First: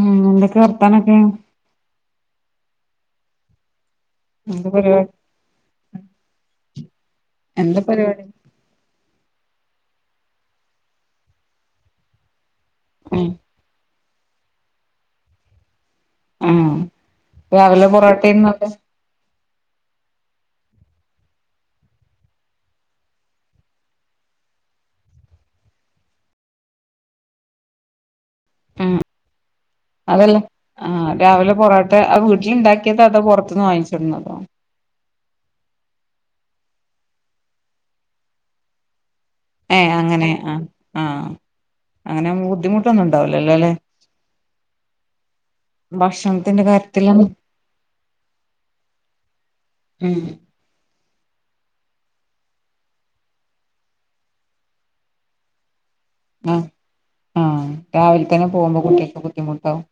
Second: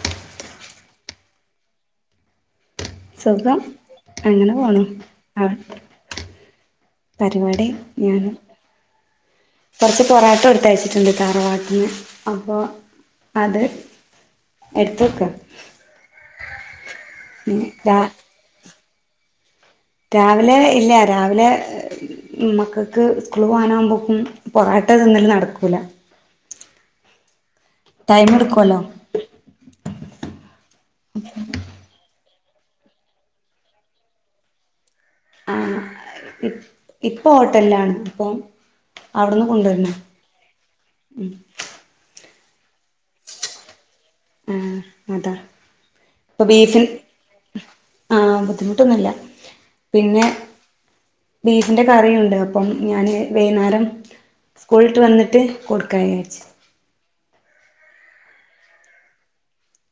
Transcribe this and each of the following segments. ഉം എന്തൊക്കെ വർത്താനൊക്കെ സുഖം അങ്ങനെ എന്ത പോണു പരിപാടി ആഹ് പരിപാടി എന്താ പരിപാടി ഞാൻ കൊറച്ച് പൊറാട്ട കൊടുത്ത് അയച്ചിട്ടുണ്ട് താറവാട്ടിന്ന് അപ്പോ ഉം അത് എടുത്ത് വക്കാ ആഹ് രാവിലെ പൊറോട്ടയാന്നു അവിടെ രാവിലെ ഇല്ല രാവിലെ മക്കക്ക് സ്കൂള് പോവാനാവുമ്പോക്കും പൊറാട്ട തിന്നല് നടക്കൂല ടൈം എടുക്കുവല്ലോ ഉം അതല്ല ആ രാവിലെ പൊറോട്ട ആ ഇജ്ജ് ണ്ടാക്കിയതോ അതോ പൊറത്ത്ന്ന് വാങ്ങിച്ച് കൊണ്ടുവന്നതോ ആഹ് ഇ ഇപ്പോ ഹോട്ടലിലാണ് ഇപ്പോം ഏഹ് അങ്ങനെ ആ ആഹ് അങ്ങനെ മൂ ബുദ്ധിമുട്ടൊന്നും ഉണ്ടാവുല്ലല്ലോ അല്ലെ ആ അതാ ഇപ്പൊ ഭക്ഷണത്തിന്റെ ബീഫിൻ കാര്യത്തിലൊന്നും ആഹ് ബുദ്ധിമുട്ടൊന്നും ഇല്ല ഉം പിന്നെ ബീഫിന്റെ കറിയുണ്ട് അപ്പം ഞാന് വൈകുന്നേരം സ്കൂൾ വിട്ട് വന്നിട്ട് കൊടു കഴിച്ച് ആഹ് ആഹ് രാവിലെ തന്നെ പോകുമ്പോ കുട്ടികൾക്ക് ബുദ്ധിമുട്ടാവും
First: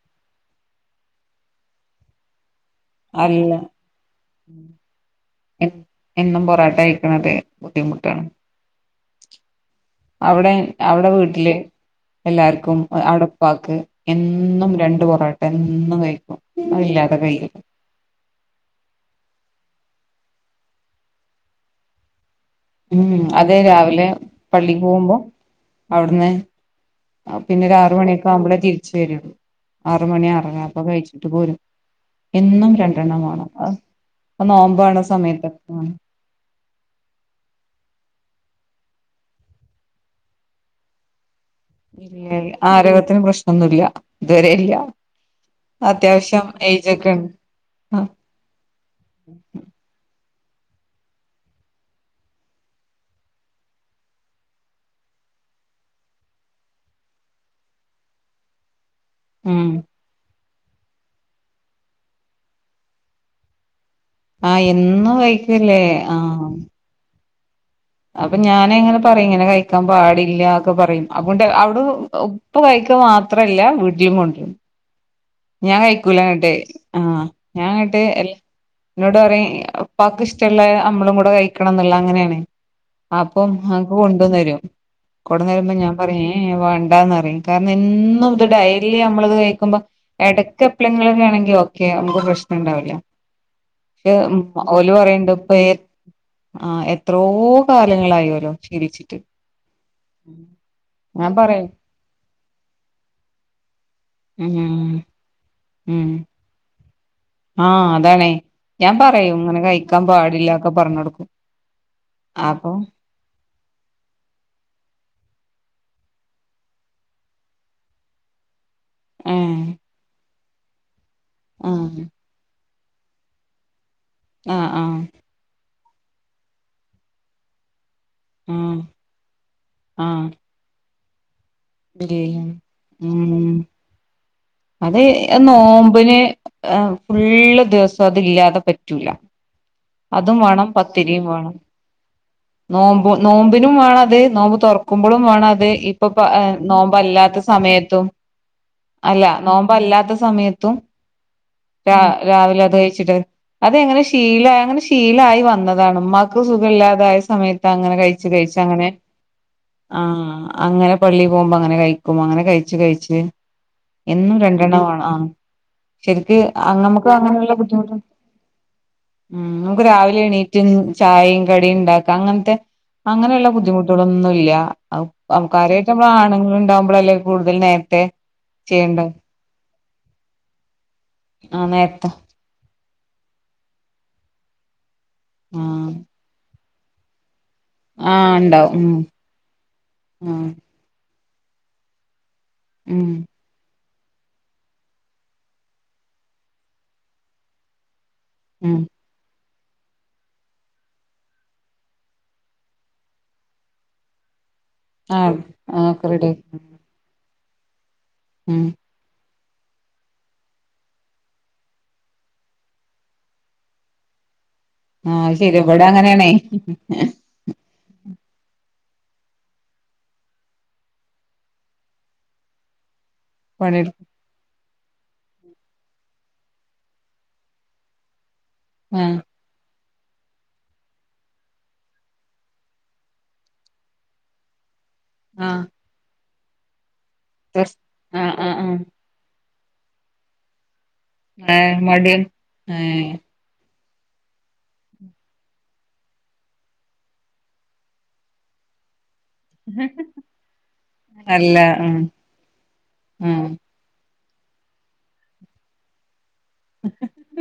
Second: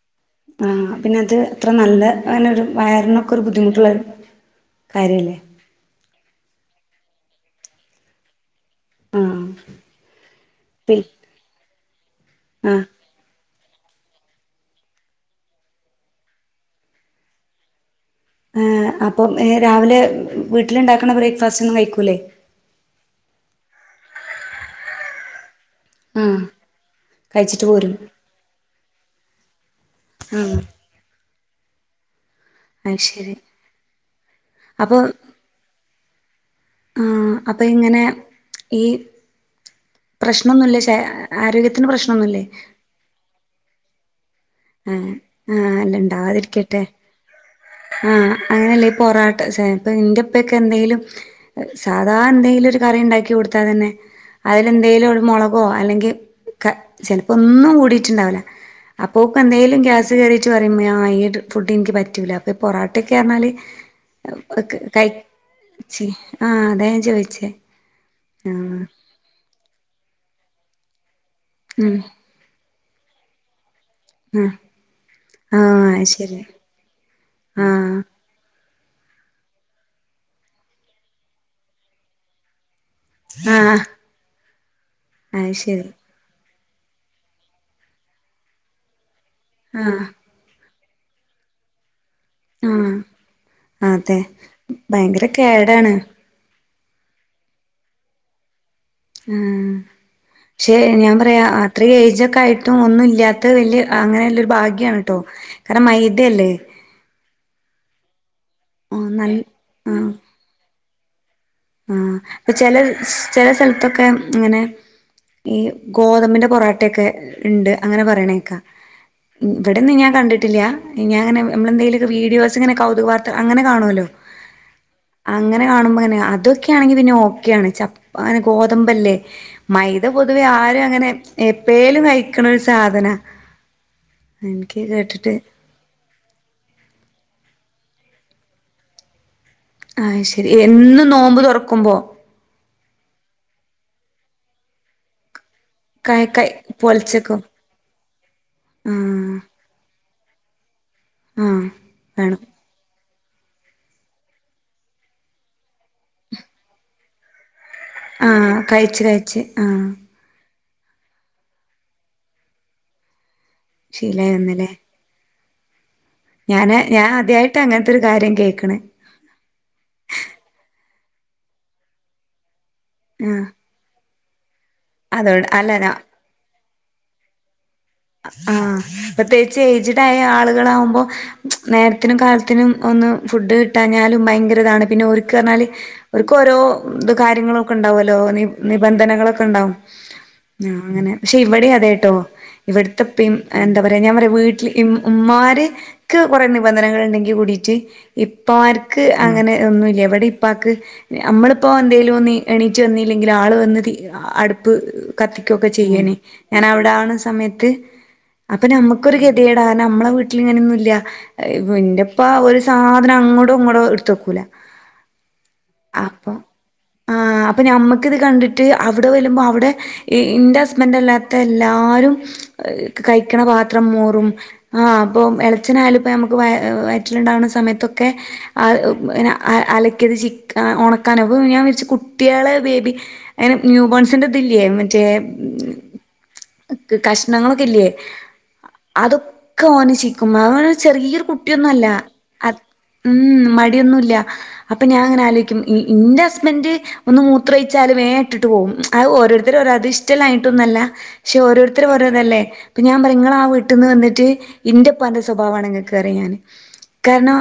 ആഹ് പിന്നത് അത്ര നല്ല അങ്ങനൊരു വയറിനൊക്കെ ഒരു അല്ല ബുദ്ധിമുട്ടുള്ളൊരു കാര്യം അല്ലേ ക്കണത് ബുദ്ധിമുട്ടാണ് ആഹ് അവിടെ അവിടെ വീട്ടില് ആ എല്ലാർക്കും അവിടെ പ്പാക്ക് എന്നും രണ്ട് പൊറോട്ട എന്നും കഴിക്കും അത് ല്ലാതെ കഴിയില ആ അപ്പം രാവിലെ വീട്ടിലുണ്ടാക്കണ ബ്രേക്ക്ഫാസ്റ്റ് ഒന്നും കഴിക്കൂലേ? ഉം അതെ രാവിലെ പള്ളിക്ക് പോകുമ്പോ ആ അവിടുന്ന് കഴിച്ചിട്ട് പിന്നൊ ഒരു പോരും ആറ് മണിയൊക്കെ ആകുമ്പളേ തിരിച്ച് വരു ആറ് മണി ആ ആറെര അപ്പം കഴിച്ചിട്ട് പോരും എന്നും അത് രണ്ടെണ്ണം ശരി വേണം പ്പൊ നോമ്പാവണ അപ്പോൾ സമയത്ത ആ അപ്പൊ ഇങ്ങനെ ഈ പ്രശ്നൊന്നുമില്ല ഇല്ലല്ല ആരോഗ്യത്തിന് പ്രശ്നൊന്നുല്ല ഇതുവരെല്ല ആ ആ അല്ല അത്യാവശ്യം ഉണ്ടാവാതിരിക്കട്ടെ ഏജൊക്കെ ആഹ് അങ്ങനെയല്ലേ ഈ പൊറാട്ട ന്റുപ്പൊക്കെ എന്തെലും സാധാ എന്തെങ്കിലും ഒരു കറി ഉണ്ടാക്കി കൊടുത്താ തന്നെ അതിലെന്തെലും മുളകോ അല്ലെങ്കിൽ ചിലപ്പോ ഒന്നും കൂടിട്ടുണ്ടാവില്ല. ഉം അപ്പോക്കെന്തേങ്കലും ഗ്യാസ് കേറി റ്റ് പറയുമ്പോ ആ ഈ ഫുഡ്നിക്ക് പറ്റൂല. ഇപ്പൊ പൊറാട്ടൊക്കെ പറഞ്ഞാല് ആഹ് കൈ എന്നും കഴിക്കല്ലേ ആഹ്. [unintelligible] അപ്പൊ ഞാന് ആഹ് ങ്ങനെ പറയും ഇങ്ങനെ കഴിക്കാൻ പാടി ല്ല ഒക്കെ പറയും. അതുകൊണ്ട് അവിടെ ഉം ഇപ്പ കഴിക്കുക മാത്രല്ല ആഹ് [unintelligible] ഞാൻ ആഹ് അത് ശരി കഴിക്കൂലന്നട്ടെ ആഹ് ഞാൻങ്ങട്ട് ആഹ് എല്ല എന്നോട് പറയും ഉപ്പാക്ക് ഇഷ്ടള്ള അമ്മളും കൂടെ കഴിക്കണം ന്ന്ള്ള അങ്ങനെയാണ്. അപ്പം ആഹ് അനക്ക് കൊണ്ടുവന്നു തരും. അത് കൊടന്നരുമ്പ ശരി ഞാൻ പറയേ വേണ്ടാന്നറയും കാരണം എന്നും ഇത് ഡെയ്‌ലി നമ്മളത് കഴിക്കുമ്പോ ആഹ് ക്കെപ്പളെങ്കിലൊക്കെ ആണെങ്കില് ഓക്കെ. ആഹ് പ്രശ്നണ്ടാവില്ല പക്ഷെ അതെ ഓല് ഭയങ്കര പറയണ്ട് പേ കേടാണ് ആഹ് എത്രയോ കാലങ്ങളായോലോ. ഉം ക്ഷെ ഞാൻ പറയാ അത്ര ഏയജൊക്കെ ആയിട്ടും ഒന്നു ഇല്ല്യാത്തത് വല്യ അ അങ്ങനെല്ലൊരു ഉം ഭാഗ്യാണ് ട്ടോ. കാരണം ഉം മൈദല്ലേ. ആഹ് അതാണെ ഞാൻ പറയും നല്ല ഇങ്ങനെ കഴിക്കാൻ പാടില്ലക്കൊ പറഞ്ഞൊടുക്കും. ആ പ്പൊ ചെല ചെല സൽത്തൊക്കെ ഇങ്ങനെ ഈ ഗോതമ്പിന്റെ പൊറാട്ടയൊക്കെ ഇണ്ട് അങ്ങനെ പറയണേക്കാ. ഏഹ് ഇവിടെന്ന് ഞാൻ കണ്ടി ട്ടില്ല. ഇനി ഞാൻ അങ്ങനെ ആഹ് അമ്മളെന്തെലൊരു വീഡിയോസ് ച്ച്ങ്ങന കൗതുക വാർത്ത അങ്ങനെ കാണു അല്ലോ? ആഹ് ആഹ്. കാണുമ്പങ്ങനെ അ തൊക്കെയാണെങ്കി പിന്നെ ഓക്കെയാണ്‌ ച്ച പ്പൊ അങ്ങനെ ആഹ് ഗോതമ്പല്ലേ മൈദ ആഹ് പൊതുവെ ആരു അങ്ങനെ എപ്പേലും കയിക്കണ ബിരിയാണി ഒരു സാധന അതേ ആ നോമ്പിന് ആഹ്‌ ഫുള്ള് ദിവസം പ്പതില്ലാതെ പറ്റൂല ആഹ് അതും ശെരി വേണം എന്നും നോമ്പ് തൊറക്കുമ്പോ നോമ്പും നോമ്പിനും വേണത് നോമ്പ് തൊറക്കുമ്പൊളും വേണത് ത് കൈ ഇപ്പപ്പാ കൈ നോമ്പല്ലാത്ത പൊലച്ചക്കും സമയത്തും ആഹ് അല്ല ഇല്ലാത്ത സമയത്തും ആഹ് രാ വേണം രാവിലെ അത് കഴിച്ചിട്ട് അതെങ്ങനെ ശീല അങ്ങനെ ശീലായി വന്നാ താണ്‌ മ്മാക്ക് സുഖല്ലാതായ് സമയത് തങ്ങനെ കഴിച്ച് ആഹ് കഴിച്ചങ്ങനെ കഴിച്ച് കഴിച്ച് ആഹ് അങ്ങനെ പള്ളീ പോകുമ്പോ അങ്ങനെ കഴിക്കും അങ്ങനെ കഴിച്ച് കഴിച്ച് ശീലായി എന്നും വന്നല്ലേ രണ്ടെണ്ണവാണ് ആഹ് ശെരിക്ക് ഞാന് അങ്ങ് ഞാൻ മ്മക്ക് അങ്ങനൊള്ള ആദ്യായിട്ടാ ബുദ്ധിമുട്ട് അങ്ങനത്തൊരു കാര്യം കേക്കണേ ഉം നമുക്ക് രാവിലെ എണീറ്റ് ചായേം കടിയും ഇണ്ടാക്ക അങ്ങൻത്തെ ആഹ് അങ്ങനെള്ള ബുദ്ധിമുട്ടുകളൊന്നും ഇല്ലാ ഔ അതോണ്ട് അല്ല നമുക്കാര്യായിട്ട് ഞാ നമ്മള് ആണ്ങ്ങള് ഇണ്ടാവ് വെല കൂതൽനെ ആഹ് പ്രത്യേകിച്ച് ഏയ്ജഡായ ആളുകളാവുമ്പോ ആഹ് നേരത്തെ നേരത്തിനും കാലത്തിനും ഒന്ന് ഫുഡ് കിട്ടഞ്ഞാലും ഭയങ്കരതാണ് പിന്നെ ഓര്ക്ക പറ്ഞ്ഞാല് ആഹ് ഒര്ക്ക് ഓരോ ഇത് കാര്യങ്ങളും ക്കെ ഇണ്ടാവൊല്ലോ ആഹ് ഉണ്ടാവും ഉം നിബന്ധനകളൊക്കെ ഇണ്ടാവും ഉം അങ്ങനെ പക്ഷെ ഇവിടെ അതേട്ടോ ഇവിട്ത്തെ ഉം ഇപ്പിം എന്താ അവര ഞാൻ പറയാ വീട്ടില് ഇം ഉമാര് ക്ക് കൊറെ നിബന്ധനകൾ ഇണ്ടെങ്കി കൂടിട്ട് ഉം ഇപ്പാര്ക്ക് അങ്ങനെ ഒന്നുല്ല ഇവടെ ഇപ്പാക്ക് നമ്മള് ഇപ്പോ എന്തേലു ഒന്ന് എണീച്ചു വന്നീല്ലെങ്കില് ആള് വന്ന് തീ അ അട് പ്പ് ആഹ് കത്തിക്കൊക്കെ ആക്കെ ചെയ്യോനി റെഡി ആക്കി ഞാനവ്ടെ ആവ്ണ സമയ ത് ഉം അപ്പൊ നമ്മക്കൊരു ഹെൽ ല്ലടാ കാരണം നമ്മളെ വീട്ടില് ഇങ്ങനൊന്നുല്ല ഇന്റെപ്പ ഒരു സാധനം അങ്ങോടോ ഇങ്ങോട്ടോ എട്ത്ത് വെക്കൂല ആഹ് അഹ്ശെരിയാ ഇവടെ അങ്ങനെയാണേ ഇത് കണ്ടിട്ട് അവിടെ വരുമ്പോ അവിടെ ഇന്റെ ഹസ്ബൻ്റ് അല്ലാത്ത എല്ലാരും അ് കഴിക്ക്ണ പാത്രം പണിയെടു മോറും ആഹ് അപ്പൊം എളച്ചനായാലുപ്പോ ഞമ്മക്ക് വ വയറ്റില്ണ്ടാവ്ണ സമയത്തൊക്കെ അ അ്ഉം ആഹ് പിന്നെ അ അല്ലെ ക്കിയത് ചിക്കാ ഒണക്കാനോ അപ്പൊ ഞാൻ വിര്ച്ച് കുട്ട്യളെ ബേബി എ ന്യൂ ബോൺസിന്റെ ഇതില്ലേ മ റ്റേ ആഹ് ഉം കഷ് നങ്ങളൊക്കെല്ല്യേ ആഹ് ആഹ് ആഹ് അതൊ ക്കൊന് ചിക്കുമ്മ ചെറിയൊരു ഏഹ് കുട്ട്യൊന്നല്ല മടിയൻ അ ഏഹ് ഉം മ യൊന്നുല്ല അപ്പൊ ഞാൻ ഇങ്ങനെ ആലോയ്ക്കും ഇ ഇൻ്റെ ഹസ്ബന്റ് ഒന്ന് മൂത്രൊയ്ച്ചാല് വേ ഇട്ടിട്ട് പോവും അത് ഓ ഓരോര്ത്തര് പറിം അത് ഇഷ്ടല്ലാഞ്ഞിട്ടൊന്നുല്ല പക്ഷെ അല്ല ഓരോര്ത്തര് ആഹ് ഓരോ ല്ലെ അപ്പോ ഞാം പറിം ഇങ്ങളാ ആഹ് വീട്ട്ന്ന് ന്നിട്ട് ഇന്റെ പ്പാന്റെ സ്വഭാവാണ് ഇങ്ങക്ക് റിം ഞാന് കാരണം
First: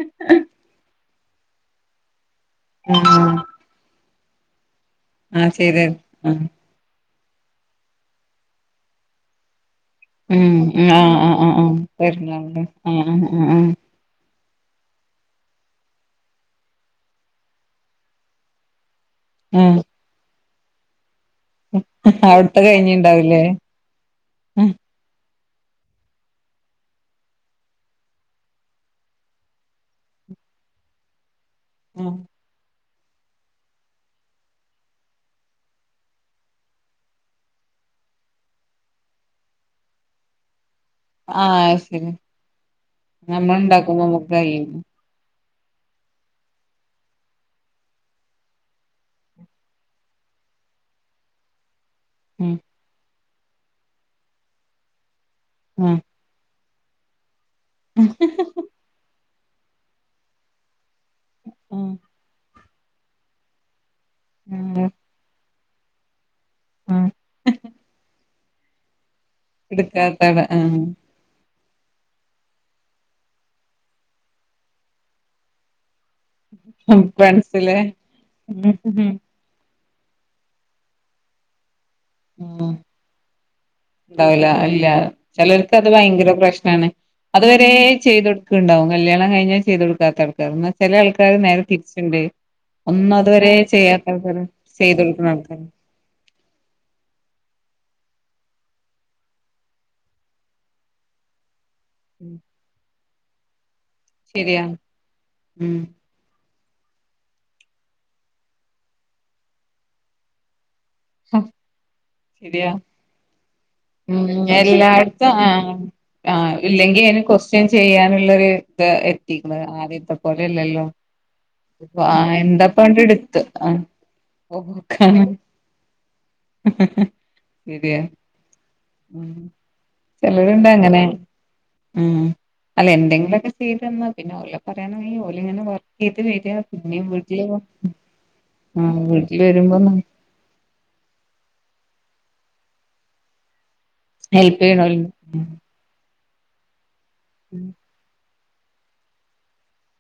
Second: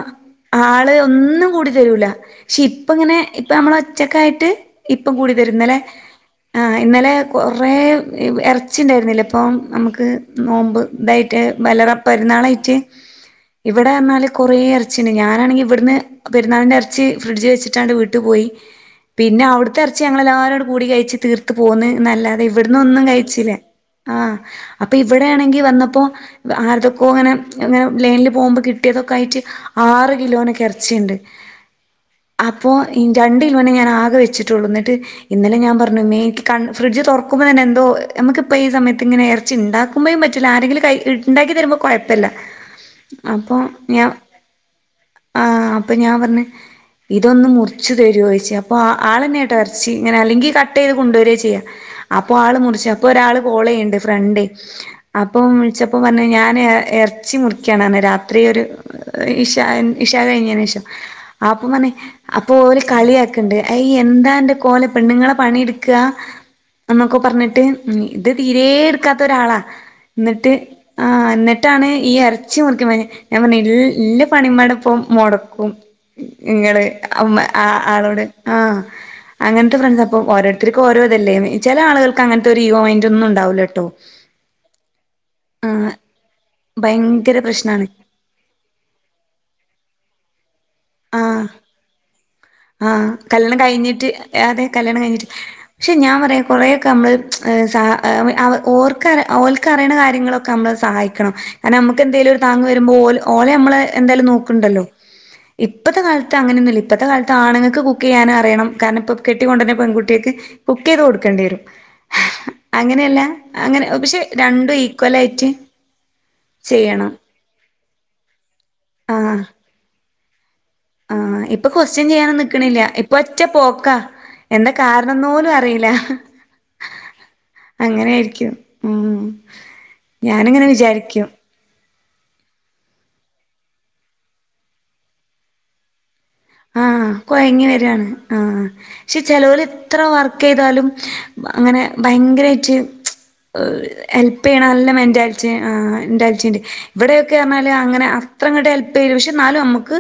ആള് ഒന്നും കൂടി തരൂല ക്ഷി പ്പങ്ങനെ ആഹ് ഇപ്പ അമ്മളൊ ച്ചക്കായിട്ട് ഇപ്പം ആഹ് കൂടിതരും ഇന്നലെ ശരി ആഹ് ആ ഇന്നലെ കുറേ എറച്ചി ണ്ടായിരുന്നില്ലേ പെ അപ്പം നമക്ക് ഉം നോമ്പ് ആഹ് ആഹ് ഇതായിട്ട് ആഹ് ആഹ് വല്ലറ പെരുന്നാളിന് പെരുന്നാളായിട്ട് ആഹ് ആഹ് ആഹ് ആഹ് ഇവിടെ ർഞാല് കുറേ എർച്ചിണ്ട് ഞാനാണെങ്കി ഇവട്ന്ന് പെരുന്നാളിന്റെ എറച്ചി ഫ്രിഡ്ജ് വെച്ചിട്ടാണ്ട് വീട്ടു പോയി പിന്നെ ആഹ് അവിടത്തെറച്ചി ഞങ്ങൾ എല്ലാരു കൂടി കഴിച്ച് തീർത്ത് പോന്ന് എന്നല്ലാതെ അവിടുത്തെ ഇവിട്ന്ന് ഒന്നും കഴിഞ്ഞിണ്ടാവൂലേ കഴിച്ചില്ല ആ ആഹ് അപ്പൊ ഇവ ഇവിടെയാണെങ്കി വന്നപ്പോ ആർതൊക്കോ ഇങ്ങനെ ഇങ്ങനെ ലൈനിൽ പോകുമ്പോൾ കിട്ടിയതൊക്കെ ആയിട്ട് ആറ് കിലോനക്കെ ഇറച്ചിയ്ണ്ട് ആഹ് അപ്പോ ഈ രണ്ട് കിലോനെ ഞാൻ ആകെ വെച്ചിട്ടുള്ളൂ എന്നിട്ട് ഇന്നലെ ഞാൻ പറഞ്ഞു മേ എനിക്ക് കൺ ഫ്രിഡ്ജ് തുറക്കുമ്പോൾ തന്നെ എന്തോ നമുക്കിപ്പോ ഈ സമ ക്കിങ്ങനെ ഇറച്ചി ഇണ്ടാക്കുമ്പോഴും പറ്റൂല്ല ആരെങ്കി ഇണ്ടാക്കി ആഹ് തരുമ്പോ അത് ശരി കുഴപ്പല്ലാ അപ്പൊ നമ്മൾ ഇണ്ടാക്കുമ്പോ ഞാൻ നമുക്ക് കഴിയും ആ അപ്പൊ ഞാൻ പറഞ്ഞു ഇതൊന്ന് മുറിച്ചു തരുവോ ചോദിച്ച് അപ്പൊ ആൾ തന്നെയാട്ടോ ഇറച്ചി ഇങ്ങനെ അല്ലെങ്കി കട്ട് ചെയ്ത് കൊണ്ട് വരികാ ചെയ്യാ അപ്പൊ ആൾ ഉം മുറിച്ച് അപ്പൊ ഒരാള് കോൾ ചെയ്യ ഫ്രണ്ട് അപ്പം വിളിച്ചപ്പോ ആഹ് പറഞ്ഞ് ഞാന് എ എറച്ചി മുറി ക്കാണ് അന്ന് രാത്രി ഒരു ഇഷ ഇഷാ കഴിഞ്ഞതിന് ശേഷം അപ്പം ആഹ് പറഞ്ഞ് അ ഇപ്പോ ഓര് കളിയാക്ക്ണ്ട് ഐ ഈ എന്താ എന്റെ ആഹ് കോലം പെണ്ണുങ്ങള് പണിയെട് കാ ആഹ് അന്നൊക്കെ പറഞ്ഞിട്ട് അത് തീ ഏർ ക്കാത്ത ഒരാളാ എടുക്കാത്തടെ എന്നിട്ട് ആഹ് ആ എന്നി ട്ടാണ് ഈ ഇറച്ചി മുറിക്കാൻ പറഞ്ഞ് ഞാൻ പറഞ്ഞ് ഇൽ ഇല്ല പണി ഉമ്മേടെ ഇപ്പം മൊടക്കും നിങ്ങള് അമ്മ ഫ്രണ്ട്സിലെ ആളോട് ആ ഉം അങ്ങനത്തെ ഫ്രണ്ട് അപ്പം ഓരോരുത്തർക്കും ഓരോതല്ലേ ചില ആളുകൾക്ക് അങ്ങനത്തെ ഒരു ഈഗോ മൈന്റൊന്നും ണ്ടാവു ഉണ്ടാവൂല അല്ല ആ ചിലർക്ക് അത് ഭയങ്കര പ്രശ്നമാണ് ഭയങ്കര അതുവരെ പ്രശ്നാണ് ചെയ്ത കൊടുക്കുണ്ടാവും കല്യാണം കഴിഞ്ഞാൽ ചെയ്ത് കൊടുക്കാത്ത [unintelligible] ആ നേരെ തിരിച്ചുണ്ട് ആ ഒന്നും അതുവരെ കല്യാണം ചെയ്യാത്ത കഴിഞ്ഞിട്ട് ആൾക്കാര് അതെ ചെയ്ത് കല്യാണം കഴിഞ്ഞിട്ട് കൊടുക്കുന്ന ആൾക്കാര് പക്ഷെ ഞാൻ പറയാ കൊറെയൊക്കെ നമ്മള് സ ഓർക്ക് ഓൽക്കറിയണ കാര്യങ്ങളൊക്കെ നമ്മളെ സഹായിക്കണം അന്നമുക്ക് എന്തേലും ഉം ഒരു താങ് വരുമ്പോൾ ഓല് ഓലെ നമ്മള് എന്തായാലും ശരിയാ നോക്കണ്ടല്ലോ ഉം ഇപ്പത്തെ കാലത്ത് അങ്ങനെയൊന്നു ഇപ്പത്തെ കാലത്ത് ആണുങ്ങൾക്ക് കുക്ക് ചെയ്യാനറിയണം കാരണം ഇപ്പൊ കെട്ടികൊണ്ട് വരുന്ന പെൺകുട്ടികൾക്ക് ശരിയാ അങ്ങനെയല്ല അങ്ങനെ പക്ഷെ രണ്ടും എല്ലായിടത്തും ഈക്വലായിട്ട് ആ ഇല്ലെങ്കിൽ ചെയ്യണം അയ്നെ ക്വസ്റ്റ്യൻ ചെയ്യാനുള്ളൊരു ഇത് ആഹ് എത്തിക്കുന്നത് ആദ്യത്തെ പോലെയല്ലല്ലോ ആഹ് ഇപ്പൊ ക്വസ്റ്റ്യൻ ചെയ്യാൻ ആഹ് നിക്കണില്ല എന്താപ്പണ്ട് ഇപ്പൊ ഒറ്റ എടുത്ത് ആഹ് പോക്കാ എന്താ കാരണന്ന് പോലും അറിയില്ല ശരിയാ അങ്ങനായിരിക്കും ഉം ഞാനിങ്ങനെ ചിലരുണ്ട് അങ്ങനെ വിചാരിക്കും ഉം അല്ല എന്തെങ്കിലുമൊക്കെ ചെയ്തന്നാ പിന്നെഓലെ പറയാനുമില്ല ഓല് ഇങ്ങനെ വർ ഹ് കൊയങ്ങി വരാണ് ആഹ് പക്ഷെ വീട്ടില് ചെലൊര് വരുമ്പോ എത്ര വർക്ക് ചെയ്താലും അങ്ങനെ ഭയങ്കരമായിട്ട് ഹെൽപ്പ് ഹെൽപ് ചെയ്യണല്ലാ ചെയ്യണോല്ലോ മെന്റാലിറ്റി ആ [unintelligible] ച്ചിണ്ട് ഇവിടെയൊക്കെ പറഞ്ഞാൽ അങ്ങനെ അ അത്രങ്ങട്ട് ഹെൽപ് ചെയ്യൂല പക്ഷെ എന്നാലും നമുക്ക്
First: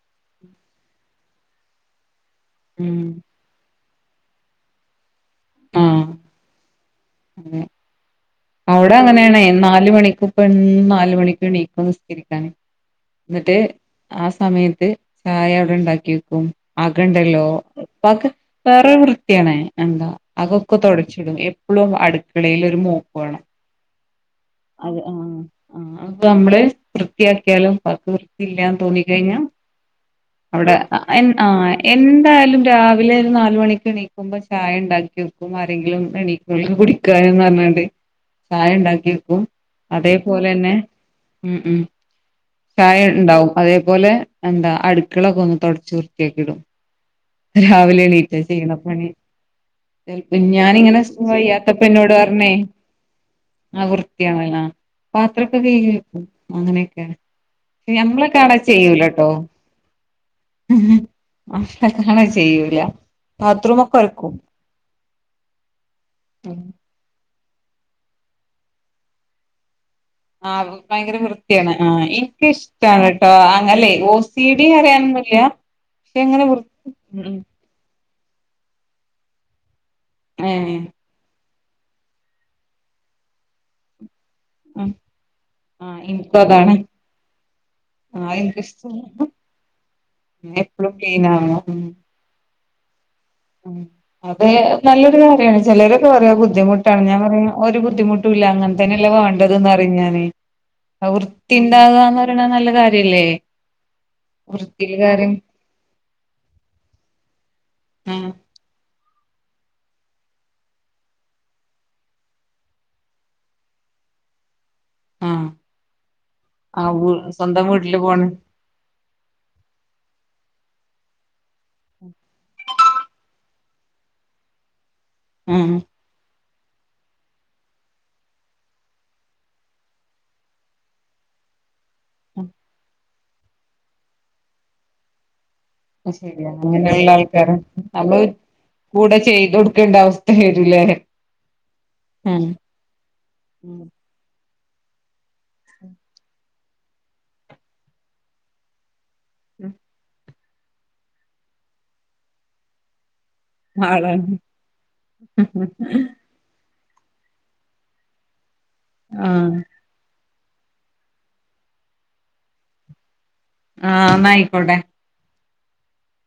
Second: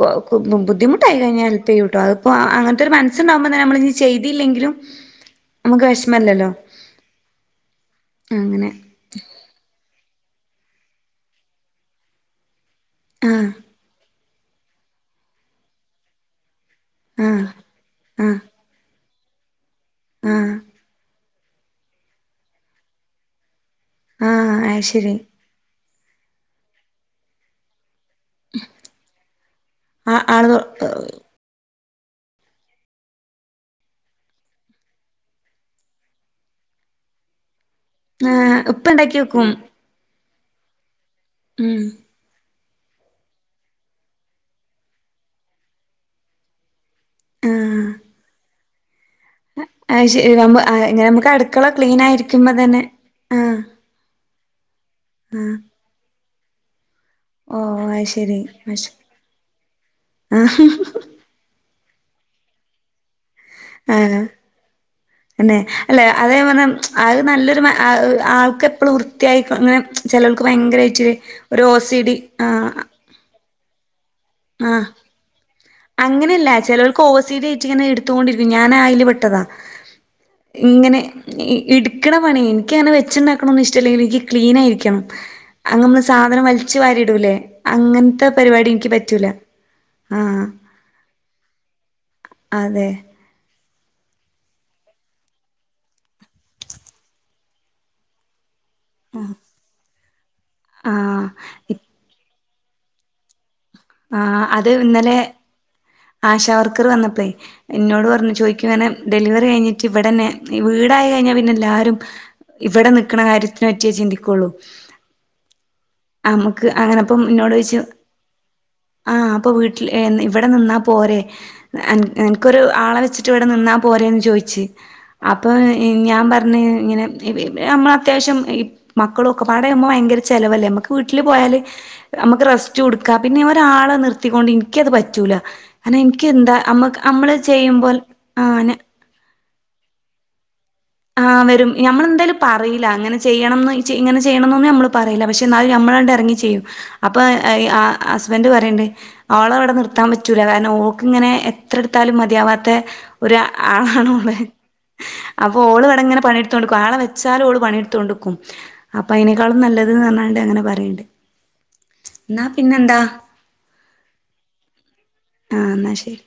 [unintelligible] ബുധമുട്ടായി കഴിഞ്ഞാൽ ഹെല്പ് ചെയ്യുട്ടോ അപ്പോ അങ്ങനത്തെ ഒരു ഉം മനസ്സുണ്ടാവുതന്നെ നമ്മള് ചെയ്തില്ലെങ്കിലും നമുക്ക് ആഹ് വിഷമല്ലല്ലോ അതെ അവിടെ അങ്ങനെയണെ നാല് മണിക്കു ഇപ്പെന്നും നാല് മണിക്ക് എണീക്കും നിസ്കരിക്കാന് ആഹ് എന്നിട്ട് ആ സമയത്ത് ചായ അവിടെ ഉണ്ടാക്കി വെക്കും ആഹ് ആകണ്ടല്ലോ ഉപ്പാക്ക് ആഹ് വേറെരു പ്ര [unintelligible] എന്താ ആഹ് അകൊക്കെ തുടച്ചിടും എപ്പളും അടുക്കളെയിലൊരു പോണം ആഹ് അത് അതെ ശരി ആഹ് ആഹ് അതൊക്കമ്മള് വൃത്തിയാക്ക്യാലും ഇപ്പാക്ക് വൃത്തില്ലാന്ന് തോന്നിക്കഴിഞ്ഞാ ആ ആള് അവടെ എൻ ആഹ് എന്തായാലും രാവിലെ ഒരു നാലു മണിക്ക് എണീക്കുമ്പം ചായ ണ്ടാക്യക്കും ആരെങ്കിലും എണീക്കോലോ കുടിക്കാന് ന്ന് പർഞ്ഞാണ്ട് ആഹ് ഇപ്പ ണ്ടാക്കി ക്കും അതെ പോലെന്നെ ഉം ഉം ചായ ഉണ്ടാവും അതേപോലെ എന്താ അടുക്കളക്കെ ഒന്ന് തുടച്ച് വൃത്തിയാക്കി ഇടും. രാവിലെ എണീറ്റ ചെയ്യണ പണി അയ് ശരി ചെലപ്പോ ഞാനിങ്ങനെ ഇങ്ങനെ നമുക്ക് അടുക്കള വയ്യാത്തപ്പ ക്ലീൻ എന്നോട് പറഞ്ഞേ ആയിരിക്കുമ്പോ തന്നെ ആഹ് [unintelligible] ആഹ് പാത്രൊക്കെ കൈകിവക്കും. അങ്ങനെയൊ ഓ അത് ശരി ഞമ്മളൊക്കെ ആണേ മാഷാ ചെയ്യൂലട്ടോ. ആഹ് ക്കണ ചെയ്യൂല. ബാത്റൂമൊക്കെ ആണോ ഒരക്കും എന്നെ അല്ലെ അതേ പറഞ്ഞെ അത് നല്ലൊരു ആൾക്കെപ്പളും വൃത്തിയായികണം ഇങ്ങനെ ആഹ് ഭയങ്കര വൃത്തിയാണ് ആഹ് ഡി എനക്ക് ആഹ് ഇഷ്ടാണിട്ടോ ല്ലേ ഓസ് ആഹ് അങ്ങനെ അങ്ങനെയല്ല വൃ ചിലവർക്ക് ഉം ഓസിഡി അയിറ്റിങ്ങനെ ഇട് തോണ്ടിരിക്കും ഞാനാ അയില് പെട്ടതാ. ഏ ഇങ്ങനെ ഈ എടുക്കണ പണി എനക്കങ്ങനെ വെച്ചുണ്ടാക്കണൊന്നു ഇഷ്ടല്ല എനിക്ക് ക്ലീനായിരിക്കണം ആ അങ്ങൊന്ന് എനിക്കും സാധനം അതാണ് വലിച്ചു വാരിടൂല്ലേ അങ്ങനത്തെ ആ പരിപാടി എനിക്ക് പ എനിക്കിഷ്ടാണ് എപ്പളും ക്ലീനാവണം. അതെ ഉം അതെ നല്ലൊരു കാര്യമാണ് ചിലരൊക്കെ പറയും ബുദ്ധിമുട്ടാണ് ഞാൻ പറയും ഒരു ബുദ്ധിമുട്ടുംല്ല അങ്ങന തന്നേല്ലെ വെണ്ടതെന്ന് പറയും ഞാൻ ആഹ് വൃത്തി ഇ- ഉണ്ടാകാന് ടാൻ നല്ല കാര്യല്ലേ ആഹ് അത് വൃത്തിയില് ഇന്നലെ കാര്യം ആശാവർക്കറ് വന്നപ്പേ എന്നോട് ആ പറഞ്ഞു ചോയിക്കുവാനേ ഡെലിവറി കഴിഞ്ഞിട്ട് ഇവിടന്നെ ഈ വീടായി കഴിഞ്ഞാ പിന്നെ എല്ലാരും ഇവടെ നിക്ക്ണ കാര്യത്തിന പറ്റിയേ ചിന്തിക്കൊള്ളൂ ആഹ് അമുക്ക് ആഹ് അങ്ങനപ്പം സ്വന്തം എന്നോടോയ്ച്ചു വീട്ടില് പോണ് ആഹ് അപ്പൊ വീട്ടില് ഏന്ന് ഇവടെ നിന്നാ പോരേ എൻ എൻക്കൊരു ആളെ വെച്ചിട്ടിവിടെ നിന്നാ പ് പോരേന്ന് ചോയിച്ച് അപ്പോ ആഹ് ഈ ഞാമ്പറ് ന്നീ ഇങ്ങനെ [unintelligible] അമ്മളത്യാവശ്യം ഈ മക്കളൊക്കെപ്പാടെയാമ്പോ ഭയങ്കര ചെലവല്ലേ മ്മക്ക് വീട്ടില് പോയാല് അമ്മുക്ക് റസ്റ്റ് കൊടുക് പിന്നെ ഒരാളെ നിർത്തിക്കൊണ്ട് ഇനിക്കത് പറ്റൂല കാരണം അത് എനിക്ക് ശരിയാ എന്താ നമ്മക്ക് അങ്ങനെള്ള നമ്മള് ആൾക്കാര ചെയ്യുമ്പോൾ നമ്മള് ആഹ് കൂടെ ചെയ്തൊടുക്കേണ്ട അവസ്ഥ വരൂല്ലേ ആഹ് വരും ഞമ്മളെന്തേലും പറയില്ല അങ്ങനെ ചെയ്യണംന്ന് ഇ ഉം ചെയ് ഇങ്ങനെ ചെയ് യ്യണന്നൊന്നും ഞമ്മള് പറയില്ല പക്ഷ് എന്നാലും ഞമ്മളാണ്ട് എറങ്ങി ചെയ്യും അപ്പൊ ഐ ആ ഹസ്ബൻഡ് പറയണ്ട് അവളവടെ നിർത്താമ്പറ്റ് റ്റൂല കാരണം ഓക്കിങ്ങനെ എത്രെടുത്താലും മതിയാവാത്ത ഒരു ആളാണ് മോളെ അവ് ഇവളിവിടിങ്ങനെ പണിയെടുത്തോൺ ണ്ട്ക്കും ആളെ വെച്ചാലും ഓള് പണിയെടുത്തോണ്ട്ക്കും അപ്പയിനേക്കാളും ആഹ് നല്ലത് ന്നറഞ്ഞാ ടങ്ങനെ പറയിണ്ട് ന്നാ പിന്നെന്താ ആഹ് അന്നാ ആയിക്കോട്ടെ ആഹ് അന്നാ ശരി